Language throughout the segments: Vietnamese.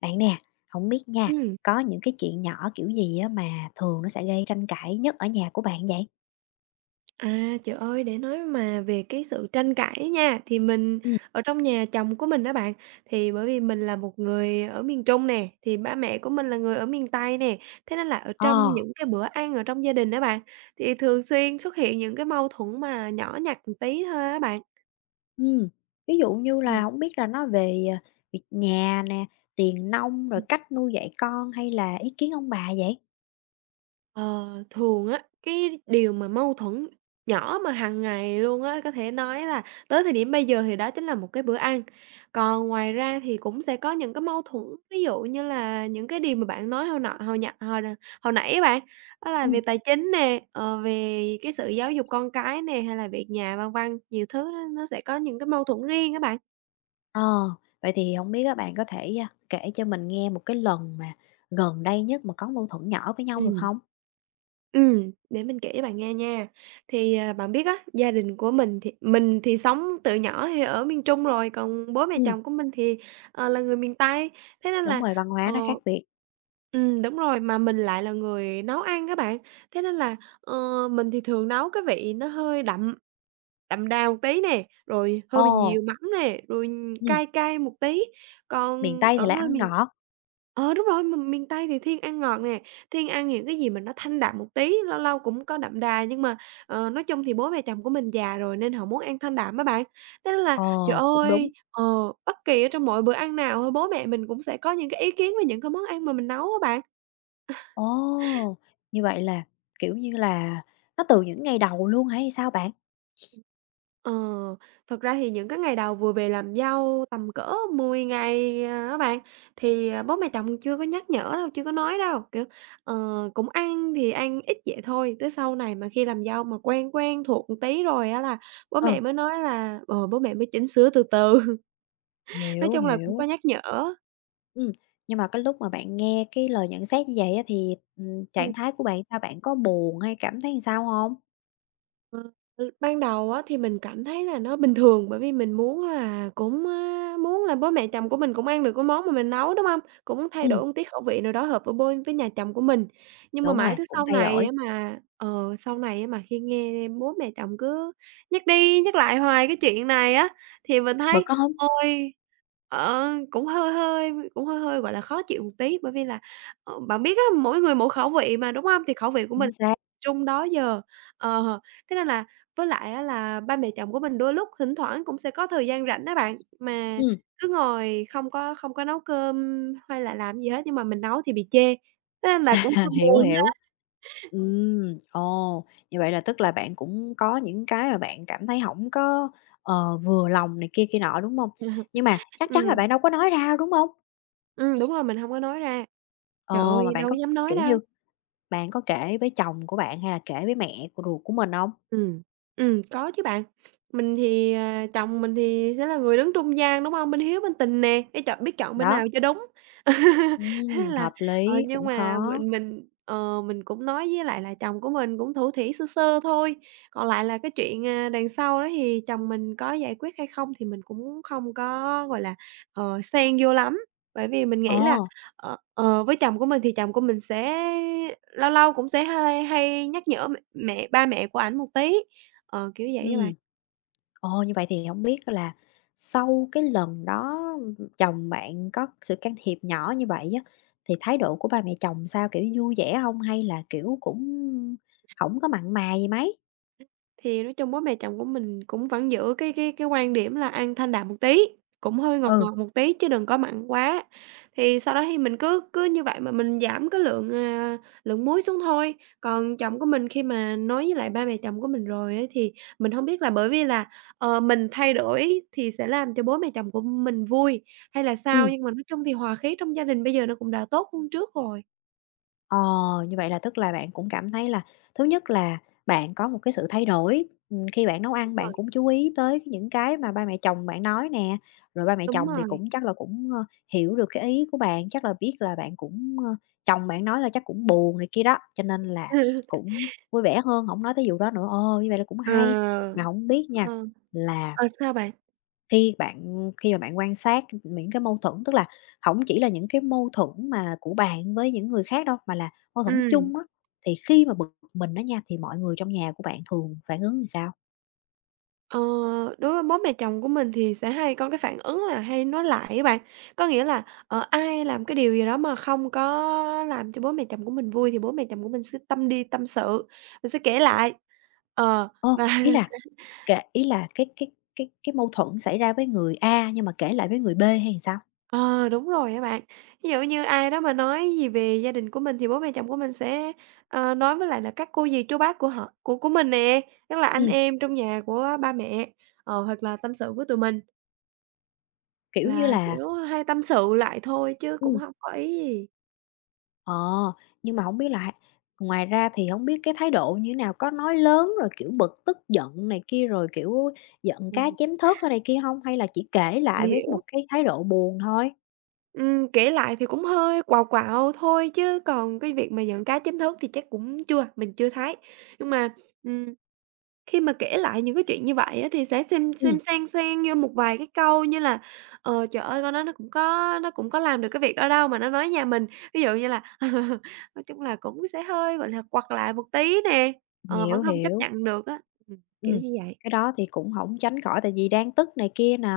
Bạn nè, không biết nha, Ừm, có những cái chuyện nhỏ kiểu gì á mà thường nó sẽ gây tranh cãi nhất ở nhà của bạn vậy? Trời ơi, để nói mà về cái sự tranh cãi nha, thì mình Ừm. ở trong nhà chồng của mình đó bạn, thì bởi vì mình là một người ở miền Trung nè, thì ba mẹ của mình là người ở miền Tây nè, thế nên là ở Ờ, trong những cái bữa ăn ở trong gia đình đó bạn, thì thường xuyên xuất hiện những cái mâu thuẫn mà nhỏ nhặt một tí thôi á bạn. ừm, ví dụ như Ừm. là không biết là nó về, việc nhà nè, tiền nong, rồi cách nuôi dạy con hay là ý kiến ông bà vậy? Ờ, thường á, cái điều mà mâu thuẫn nhỏ mà hàng ngày luôn á, có thể nói là tới thời điểm bây giờ thì đó chính là một cái bữa ăn. Còn ngoài ra thì cũng sẽ có những cái mâu thuẫn, ví dụ như là những cái điều mà bạn nói hồi nọ hồi nhặt hồi nãy á bạn, đó là về Ừm. tài chính nè, về cái sự giáo dục con cái nè, hay là việc nhà, vân vân, nhiều thứ nó sẽ có những cái mâu thuẫn riêng các bạn. Ờ, Vậy thì không biết các bạn có thể, kể cho mình nghe một cái lần mà gần đây nhất mà có mâu thuẫn nhỏ với nhau được Ừm. không? Để mình kể cho bạn nghe nha. Thì, bạn biết á, gia đình của mình thì sống từ nhỏ thì ở miền Trung rồi, còn bố mẹ Ừm. chồng của mình thì, là người miền Tây, thế nên Đúng là rồi, văn ờ, hóa nó khác biệt. Đúng rồi, mà mình lại là người nấu ăn các bạn, thế nên là, mình thì thường nấu cái vị nó hơi đậm, đậm đà một tí nè, rồi hơi bị Ồ, nhiều mắm nè, rồi ừm, cay cay một tí. miền Còn Tây thì ở lại người ăn miền. ngọt. Ờ, đúng rồi, mình miền Tây thì thiên ăn ngọt nè, thiên ăn những cái gì mà nó thanh đạm một tí, lâu lâu cũng có đậm đà, nhưng mà, nói chung thì bố mẹ chồng của mình già rồi nên họ muốn ăn thanh đạm á bạn. Thế nên là, trời Ồ, cũng đúng. ơi, bất kỳ ở trong mọi bữa ăn nào thôi bố mẹ mình cũng sẽ có những cái ý kiến về những cái món ăn mà mình nấu á bạn. Ồ! Như vậy là, kiểu như là, nó từ những ngày đầu luôn hay sao bạn? Ờ, thật ra thì những cái ngày đầu vừa về làm dâu tầm cỡ 10 ngày, á bạn, thì, bố mẹ chồng chưa có nhắc nhở đâu, chưa có nói đâu, kiểu, ờ, cũng ăn thì ăn ít vậy thôi, tới sau này mà khi làm dâu mà quen quen thuộc một tí rồi á là bố Ừ, mẹ mới nói là, bố mẹ mới chỉnh sửa từ từ, nói hiểu, chung là cũng có hiểu. nhắc nhở. Ừ, nhưng mà cái lúc mà bạn nghe cái lời nhận xét như vậy á thì, trạng thái của bạn sao? Bạn có buồn hay cảm thấy sao không? Ờ, ừ, ban đầu á thì mình cảm thấy là nó bình thường, bởi vì mình muốn là cũng, muốn là bố mẹ chồng của mình cũng ăn được cái món mà mình nấu, đúng không? Cũng muốn thay Ừ, đổi một tí khẩu vị nào đó hợp với bôi với nhà chồng của mình. Nhưng mà đúng rồi, mãi tới cũng sau thay này á đổi, mà ờ, sau này á mà khi nghe bố mẹ chồng cứ nhắc đi nhắc lại hoài cái chuyện này á, thì mình thấy, bực không? ôi, cũng hơi hơi, gọi là, khó chịu một tí. Bởi vì là, bạn biết á, mỗi người mỗi khẩu vị mà, đúng không? Thì khẩu vị của mình Chính xác. chung đó giờ. Ờ. Thế nên là với lại á là ba mẹ chồng của mình đôi lúc thỉnh thoảng cũng sẽ có thời gian rảnh á bạn, mà Ừ, cứ ngồi không có nấu cơm hay là làm gì hết, nhưng mà mình nấu thì bị chê, thế nên là cũng hơi hiểu, buồn hiểu. ha. Ừ, ồ, như vậy là tức là bạn cũng có những cái mà bạn cảm thấy không có, vừa lòng này kia kia nọ, đúng không? Nhưng mà chắc chắn là Ừm, bạn đâu có nói ra, đúng không? Đúng rồi, mình hông có nói ra. Trời Ờ, mà ơi, bạn đâu có có, dám nói kiểu đâu. như, bạn có kể với chồng của bạn hay là kể với mẹ của ruột của mình hông? Ừm, có chứ bạn. Mình thì, à Chồng mình thì sẽ là người đứng trung gian, đúng không? Bên hiếu bên tình nè, cái chọn biết chọn bên nào Đó, cho đúng. Thế là hợp lý, nhưng cũng mà khó. Mình cũng nói với lại là chồng của mình cũng thủ thỉ sơ sơ thôi, còn lại là cái chuyện, đằng sau đó thì chồng mình có giải quyết hay không thì mình cũng không có, gọi là, xen vô lắm. Bởi vì mình nghĩ là. Ờ, Ờ, ờ, với chồng của mình thì chồng của mình sẽ lâu lâu cũng sẽ hay hay nhắc nhở ba mẹ của ảnh một tí, kiểu vậy á bạn. ừm. Ồ, như vậy thì hổng biết là sau cái lần đó, chồng bạn có sự can thiệp nhỏ như vậy á, thì thái độ của ba mẹ chồng sao, kiểu, vui vẻ hông hay là, kiểu, cũng hổng có mặn mà gì mấy? Thì nói chung bố mẹ chồng của mình cũng vẫn giữ cái quan điểm là ăn thanh đạm một tí, cũng hơi ngọt Ừ, ngọt một tí chứ đừng có mặn quá. Thì sau đó thì mình cứ cứ như vậy mà mình giảm cái lượng muối xuống thôi. Còn chồng của mình khi mà nói với lại ba mẹ chồng của mình rồi ấy, thì mình không biết là bởi vì là, mình thay đổi thì sẽ làm cho bố mẹ chồng của mình vui hay là sao, ừm. nhưng mà nói chung thì hòa khí trong gia đình bây giờ nó cũng đã tốt hơn trước rồi. Ờ, như vậy là tức là bạn cũng cảm thấy là thứ nhất là bạn có một cái sự thay đổi, khi bạn nấu Đúng ăn bạn rồi. cũng chú ý tới những cái mà ba mẹ chồng bạn nói nè, rồi ba mẹ Đúng chồng thì rồi. cũng chắc là cũng, hiểu được cái ý của bạn, chắc là biết là bạn cũng, chồng bạn nói là chắc cũng buồn này kia đó, cho nên là cũng vui vẻ hơn, không nói tới vụ đó nữa. Ồ, như vậy là cũng hay. Ờ. Mà không biết nha Ờ. là Ờ, sao bạn? Khi mà bạn quan sát những cái mâu thuẫn, tức là hổng chỉ là những cái mâu thuẫn mà của bạn với những người khác đâu, mà là mâu thuẫn Ừ. chung á, thì khi mà bực mình đó nha, thì mọi người trong nhà của bạn thường phản ứng làm sao? Ờ, đối với bố mẹ chồng của mình thì sẽ hay có cái phản ứng là hay nói lại á bạn. Có nghĩa là, ai làm cái điều gì đó mà không có làm cho bố mẹ chồng của mình vui thì bố mẹ chồng của mình sẽ tâm đi tâm sự, mình sẽ kể lại. Ờ, Ồ, và ý là sẽ ý là cái mâu thuẫn xảy ra với người A nhưng mà kể lại với người B hay sao? ờ, đúng rồi các bạn. Ví dụ như ai đó mà nói gì về gia đình của mình thì bố mẹ chồng của mình sẽ, nói với lại là các cô dì chú bác của họ của mình nè, tức là anh Ừm, em trong nhà của ba mẹ, hoặc là tâm sự với tụi mình. kiểu như Là, là kiểu, hay tâm sự lại thôi chứ cũng ừm. hông có ý gì. Ờ, nhưng mà không biết là ngoài ra thì không biết cái thái độ như thế nào? Có nói lớn rồi, kiểu, bực tức giận này kia, rồi, kiểu, giận cá Ừm, chém thớt ở đây kia không? Hay là chỉ kể lại mình với hiểu. một cái thái độ buồn thôi? Kể lại thì cũng hơi quạu quạo thôi chứ còn cái việc mà giận cá chém thớt thì chắc cũng chưa, mình chưa thấy. Nhưng mà, ừm, khi mà kể lại những cái chuyện như vậy á thì sẽ xem Ừm, xen xen vô một vài cái câu như là "Ờ, trời ơi, con đó nó cũng có làm được cái việc đó đâu mà nó nói nhà mình." Ví dụ như là nói chung là cũng sẽ hơi, gọi là, quặt lại một tí nè, vẫn hiểu, hông chấp hiểu. nhận được á. Kiểu Ừm, như vậy. cái đó thì cũng không tránh khỏi tại vì đang tức này kia nè.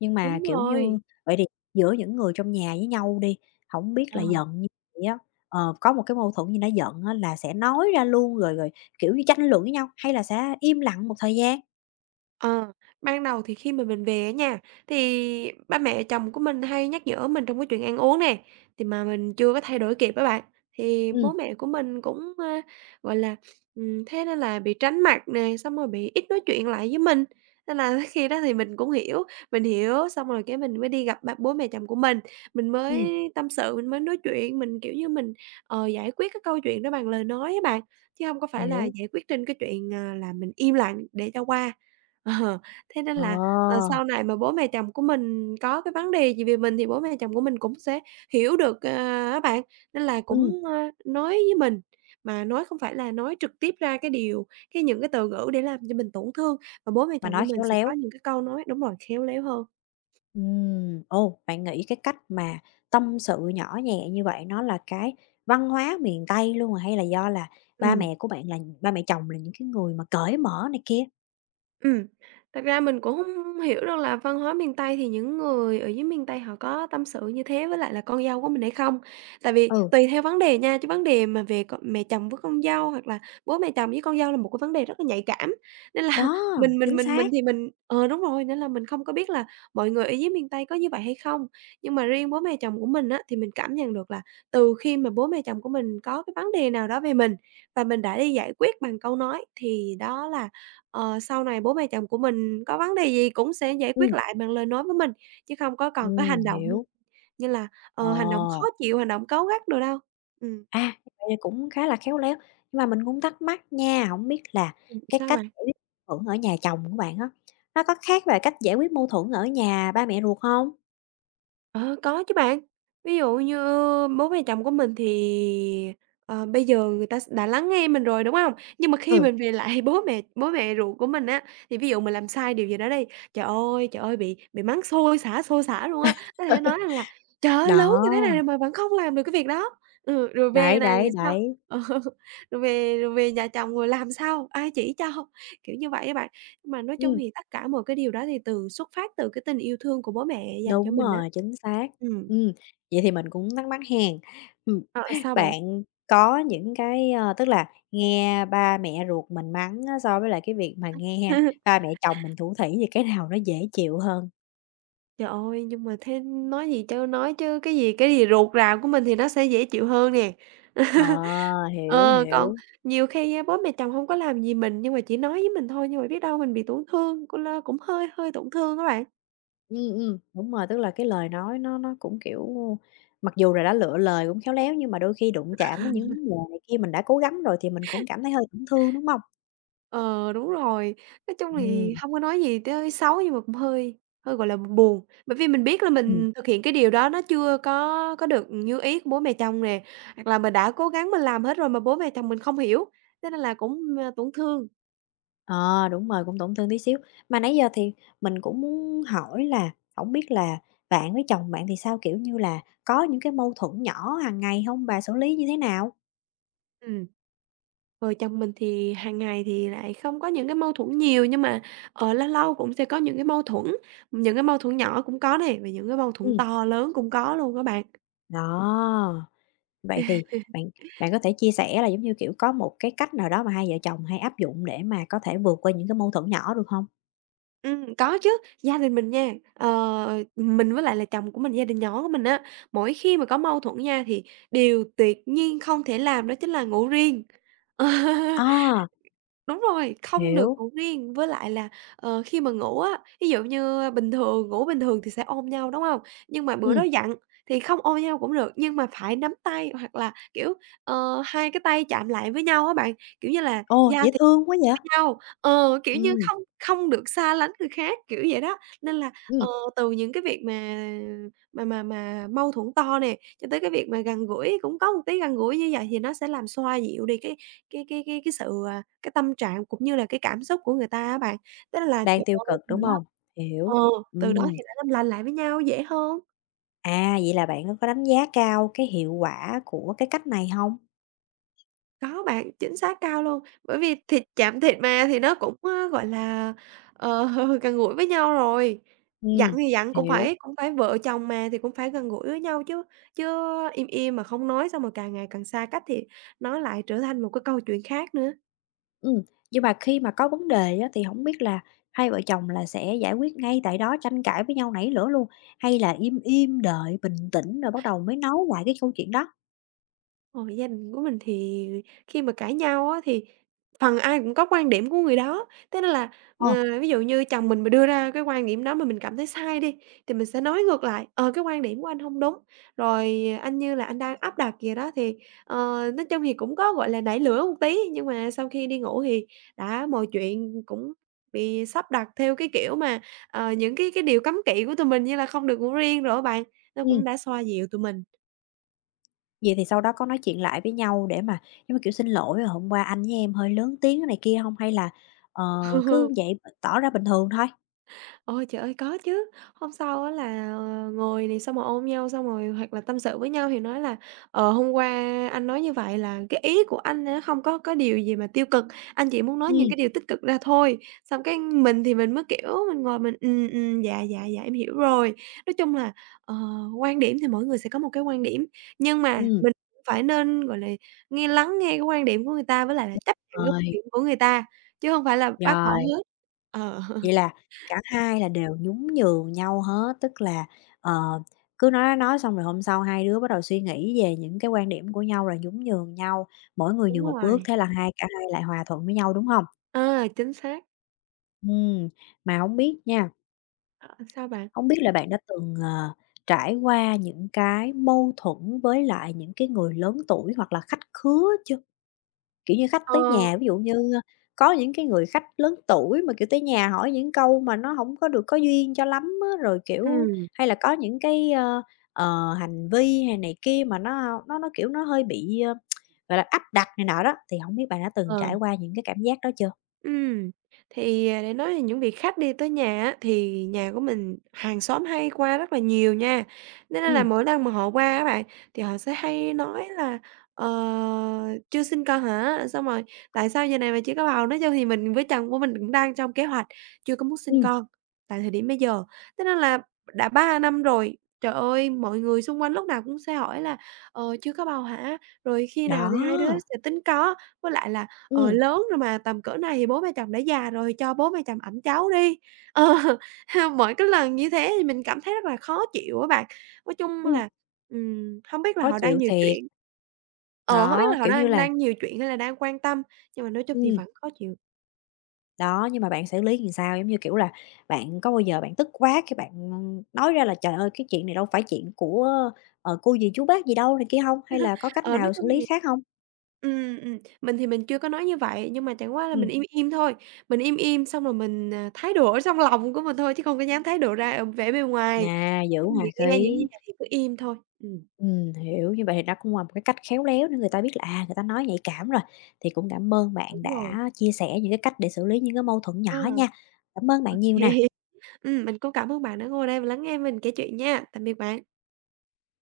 Nhưng mà, Đúng kiểu rồi. như, vậy thì giữa những người trong nhà với nhau đi, không biết Ờ. là giận như vậy á, có một cái mâu thuẫn gì đã giận á là sẽ nói ra luôn rồi rồi, kiểu như, tranh luận với nhau hay là sẽ im lặng một thời gian? Ờ, ban đầu thì khi mà mình về á nha, thì ba mẹ chồng của mình hay nhắc nhở mình trong cái chuyện ăn uống nè, thì mà mình chưa có thay đổi kịp á bạn. Thì Ừm, bố mẹ của mình cũng, gọi là, thế nên là bị tránh mặt nè, xong rồi bị ít nói chuyện lại với mình. Nên là khi đó thì mình cũng hiểu, mình hiểu xong rồi cái mình mới đi gặp bố mẹ chồng của mình mới ừm, tâm sự, mình mới nói chuyện, mình, kiểu như, mình, giải quyết cái câu chuyện đó bằng lời nói á bạn, chứ không có phải là hiểu. giải quyết trên cái chuyện, là mình im lặng để cho qua. Ờ, thế nên Ờ, là, sau này mà bố mẹ chồng của mình có cái vấn đề gì về mình thì bố mẹ chồng của mình cũng sẽ hiểu được, á bạn, nên là ừm, cũng, nói với mình, mà nói không phải là nói trực tiếp ra cái điều cái những cái từ ngữ để làm cho mình tổn thương, mà bố mẹ mà chồng của nói mình khéo sẽ có léo. những cái câu nói đúng rồi, khéo léo hơn. Ồ, bạn nghĩ cái cách mà tâm sự nhỏ nhẹ như vậy nó là cái văn hóa miền Tây luôn rồi hay là do là ba Ừm. mẹ của bạn là ba mẹ chồng là những cái người mà cởi mở này kia? Ừm, thật ra mình cũng không hiểu được là văn hóa miền Tây thì những người ở dưới miền Tây họ có tâm sự như thế với lại là con dâu của mình hay không? Tại vì Ừ, tùy theo vấn đề nha, chứ vấn đề mà về c mẹ chồng với con dâu hoặc là bố mẹ chồng với con dâu là một cái vấn đề rất là nhạy cảm, nên là đó, mình mình chính mình mình xác. thì mình đúng rồi, nên là mình không có biết là mọi người ở dưới miền Tây có như vậy hay không. Nhưng mà riêng bố mẹ chồng của mình á, thì mình cảm nhận được là từ khi mà bố mẹ chồng của mình có cái vấn đề nào đó về mình và mình đã đi giải quyết bằng câu nói thì đó là. Ờ, sau này bố mẹ chồng của mình có vấn đề gì cũng sẽ giải quyết Ừm, lại bằng lời nói với mình, chứ không có còn có hành động hiểu. như là, hành động khó Ồ, chịu, hành động cáu gắt đồ đâu. Ừm. à, vậy thì cũng khá là khéo léo. Nhưng mà mình cũng thắc mắc nha, hổng biết là cái Sao cách bạn? giải quyết mâu thuẫn ở nhà chồng của bạn á, nó có khác về cách giải quyết mâu thuẫn ở nhà ba mẹ ruột hông? Ờ, có chứ bạn. Ví dụ như bố mẹ chồng của mình thì, bây giờ người ta đã lắng nghe mình rồi, đúng không? Nhưng mà khi Ừ, mình về lại bố mẹ ruột của mình á, thì ví dụ mình làm sai điều gì đó đi, trời ơi, bị mắng xôi xả luôn á. Có thể nói rằng là "Trời ơi, đó, lớn như thế này rồi mà vẫn không làm được cái việc đó." Ừ, rồi về đấy, này thì đấy, sao? đấy, Ờ, rồi về nhà chồng rồi làm sao? Ai chỉ cho? Kiểu như vậy á bạn. Mà nói chung ừm, thì tất cả mọi cái điều đó thì xuất phát từ cái tình yêu thương của bố mẹ dành cho đúng mình á. rồi, chính xác. Ừm, Ừm, vậy thì mình cũng thắc mắc hen, ừm, ờ, sao bạn? bạn có những cái, tức là nghe ba mẹ ruột mình mắng á, so với lại cái việc mà nghe ba mẹ chồng mình thủ thỉ thì cái nào nó dễ chịu hơn? Trời ơi, nhưng mà thế nói gì trơn nói chứ, cái gì ruột rà của mình thì nó sẽ dễ chịu hơn nè. Ờ, hiểu, Ờ, còn hiểu, nhiều khi á, bố mẹ chồng không có làm gì mình nhưng mà chỉ nói với mình thôi, nhưng mà biết đâu mình bị tổn thương, cũng cũng hơi hơi tổn thương các bạn. Đúng rồi, tức là cái lời nói nó cũng, kiểu, mặc dù là đã lựa lời cũng khéo léo nhưng mà đôi khi đụng chạm đến những vấn đề này kia mình đã cố gắng rồi thì mình cũng cảm thấy hơi tổn thương, đúng không? Ờ, đúng rồi. Nói chung thì Ừm, hông có nói gì tới xấu nhưng mà cũng hơi hơi, gọi là, buồn, bởi vì mình biết là ừm. mình thực hiện cái điều đó nó chưa có được như ý của bố mẹ chồng nè, hoặc là mình đã cố gắng mình làm hết rồi mà bố mẹ chồng mình không hiểu, thế nên là cũng, tổn thương. Ờ, đúng rồi, cũng tổn thương tí xíu. Mà nãy giờ thì mình cũng muốn hỏi là không biết là bạn với chồng bạn thì sao? Kiểu như là, có những cái mâu thuẫn nhỏ hàng ngày không? Bà xử lý như thế nào? Ừm, vợ chồng mình thì hàng ngày thì lại không có những cái mâu thuẫn nhiều nhưng mà, lâu lâu cũng sẽ có những cái mâu thuẫn, những cái mâu thuẫn nhỏ cũng có nè, và những cái mâu thuẫn Ừ, to lớn cũng có luôn á bạn. đó, vậy thì bạn bạn có thể chia sẻ là, giống như kiểu, có một cái cách nào đó mà hai vợ chồng hay áp dụng để mà có thể vượt qua những cái mâu thuẫn nhỏ được không? Có chứ, gia đình mình nha, ờ, mình với lại là chồng của mình, gia đình nhỏ của mình á, mỗi khi mà có mâu thuẫn nha thì điều tuyệt nhiên không thể làm đó chính là ngủ riêng. À, Đúng rồi, không được hiểu, ngủ riêng, với lại là, khi mà ngủ á, ví dụ như bình thường ngủ bình thường thì sẽ ôm nhau, đúng không? Nhưng mà bữa đó ừ, giận thì không ôm nhau cũng được, nhưng mà phải nắm tay hoặc là, kiểu, hai cái tay chạm lại với nhau á bạn, kiểu như là, ồ, da dễ thịt thương quá vậy! với nhau, ờ, kiểu như, Ừ, không không được xa lánh người khác, kiểu vậy đó. Nên là, ờ, ừm, từ những cái việc mà mâu thuẫn to nè, cho tới cái việc mà gần gũi, cũng có một tí gần gũi như vậy thì nó sẽ làm xoa dịu đi cái sự, à, cái tâm trạng cũng như là cái cảm xúc của người ta á bạn. Tức là, đang trời tiêu ơi, cực, đúng không? ờ, Hiểu, từ đó ừ. thì đã làm lành lại với nhau dễ hơn. À, vậy là bạn có đánh giá cao cái hiệu quả của cái cách này hông? Có bạn, chính xác cao luôn, bởi vì thịt chạm thịt mà thì nó cũng, ơ, gọi là, ờ, gần gũi với nhau rồi. Giận Ừm, thì giận cũng hiểu, phải cũng phải vợ chồng mà thì cũng phải gần gũi với nhau chứ, chứ im im mà không nói xong rồi càng ngày càng xa cách thì nó lại trở thành một cái câu chuyện khác nữa. ừm, nhưng mà khi mà có vấn đề á, thì hổng biết là hai vợ chồng là sẽ giải quyết ngay tại đó, tranh cãi với nhau nảy lửa luôn, hay là im im đợi bình tĩnh rồi bắt đầu mới nói lại cái câu chuyện đó? Ờ, gia đình của mình thì khi mà cãi nhau á thì phần ai cũng có quan điểm của người đó, thế nên là, Ờ, ví dụ như chồng mình mà đưa ra cái quan điểm đó mà mình cảm thấy sai đi, thì mình sẽ nói ngược lại: "Ờ, cái quan điểm của anh không đúng, rồi anh như là anh đang áp đặt vậy đó." Thì, ờ, nói chung thì cũng có, gọi là, nảy lửa một tí, nhưng mà sau khi đi ngủ thì đã mọi chuyện cũng bị sắp đặt theo cái kiểu mà, ờ, những cái điều cấm kỵ của tụi mình như là không được ngủ riêng rồi á bạn, nó ừm, cũng đã xoa dịu tụi mình. vậy thì sau đó có nói chuyện lại với nhau để mà giống như kiểu xin lỗi, là hôm qua anh với em hơi lớn tiếng" cái này kia hông? Hay là, ờ, cứ vậy tỏ ra bình thường thôi? Ôi, trời ơi, có chứ. Hôm sau á là, ờ, ngồi này, xong rồi ôm nhau, xong rồi hoặc là tâm sự với nhau thì nói là "Ờ, hôm qua anh nói như vậy là cái ý của anh á không có điều gì mà tiêu cực, anh chỉ muốn nói những cái Ừm, điều tích cực ra thôi." Xong cái mình thì mình mới, kiểu, mình ngồi mình dạ, dạ, dạ, em hiểu rồi." Nói chung là, ờ, quan điểm thì mỗi người sẽ có một cái quan điểm, nhưng mà ừm, mình phải nên, gọi là, lắng nghe cái quan điểm của người ta với lại là chấp nhận cái rồi, quan điểm của người ta, chứ không phải là bác bỏ rồi. hết. Ờ, Vậy là cả hai là đều nhún nhường nhau hết, tức là, ờ, cứ nói xong rồi hôm sau hai đứa bắt đầu suy nghĩ về những cái quan điểm của nhau rồi nhún nhường nhau, mỗi người đúng nhường một bước, rồi. thế là hai cả hai lại hòa thuận với nhau, đúng không? À, chính xác. Ừm, mà không biết nha, Ờ, sao bạn? không biết là bạn đã từng, trải qua những cái mâu thuẫn với lại những cái người lớn tuổi hoặc là khách khứa chưa? Kiểu như, khách Ờ, tới nhà, ví dụ như, có những cái người khách lớn tuổi mà, kiểu, tới nhà hỏi những câu mà nó hổng có được có duyên cho lắm á, rồi, kiểu ừm, hay là có những cái, hành vi hay này kia mà nó, kiểu, nó hơi bị, gọi là, áp đặt này nọ đó, thì hổng biết bạn đã từng ờ. trải qua những cái cảm giác đó chưa? Ừm, thì, à, để nói về những vị khách đi tới nhà á, thì nhà của mình hàng xóm hay qua rất là nhiều nha, nên là Ừm, mỗi lần mà họ qua các bạn, thì họ sẽ hay nói là "Ờ, chưa sinh con hả? Xong rồi tại sao giờ này mà chưa có bầu?" Nói chung thì mình với chồng của mình cũng đang trong kế hoạch chưa có muốn sinh ừm, con tại thời điểm bây giờ. Thế nên là đã 3 năm rồi, trời ơi, mọi người xung quanh lúc nào cũng sẽ hỏi là "Ờ, chưa có bầu hả? Rồi khi nào thì hai đứa đó, sẽ tính có?" Với lại là "Ờ, ừm, lớn rồi mà, tầm cỡ này thì bố mẹ chồng đã già rồi, cho bố mẹ chồng ẵm cháu đi." Ờ, mỗi cái lần như thế thì mình cảm thấy rất là khó chịu á bạn. Nói chung ừm, là, hông biết là khó họ đang chịu nhiều thiệt. chuyện. Ờ, không biết là Đó, họ kiểu như đang là đang nhiều chuyện hay là đang quan tâm, nhưng mà nói chung thì ừm. vẫn khó chịu. Đó, nhưng mà bạn xử lý làm sao? Giống như, kiểu là, bạn có bao giờ bạn tức quá cái bạn, nói ra là "Trời ơi, cái chuyện này đâu phải chuyện của, cô dì, chú bác gì đâu" này kia không? Hay là có cách Ờ, nói nào xử chung lý thì khác không? Mình thì mình chưa có nói như vậy, nhưng mà chẳng qua là mình Ừm, im im thôi, mình im im xong rồi mình, à, thái độ ở trong lòng của mình thôi chứ không có dám thái độ ra, ờ, vẻ bề ngoài. à, giữ Nói chung hòa thì nghe những khí. gì này thì cứ im thôi. Hiểu, như vậy thì đó cũng là một cái cách khéo léo để người ta biết là, à, người ta nói nhạy cảm rồi. Thì cũng cảm ơn bạn Đúng rồi. đã chia sẻ những cái cách để xử lý những cái mâu thuẫn nhỏ Ờ, nha. Cảm ơn ô bạn nhiều kê. nè. Mình cũng cảm ơn bạn đã ngồi đây và lắng nghe mình kể chuyện nha. Tạm biệt bạn.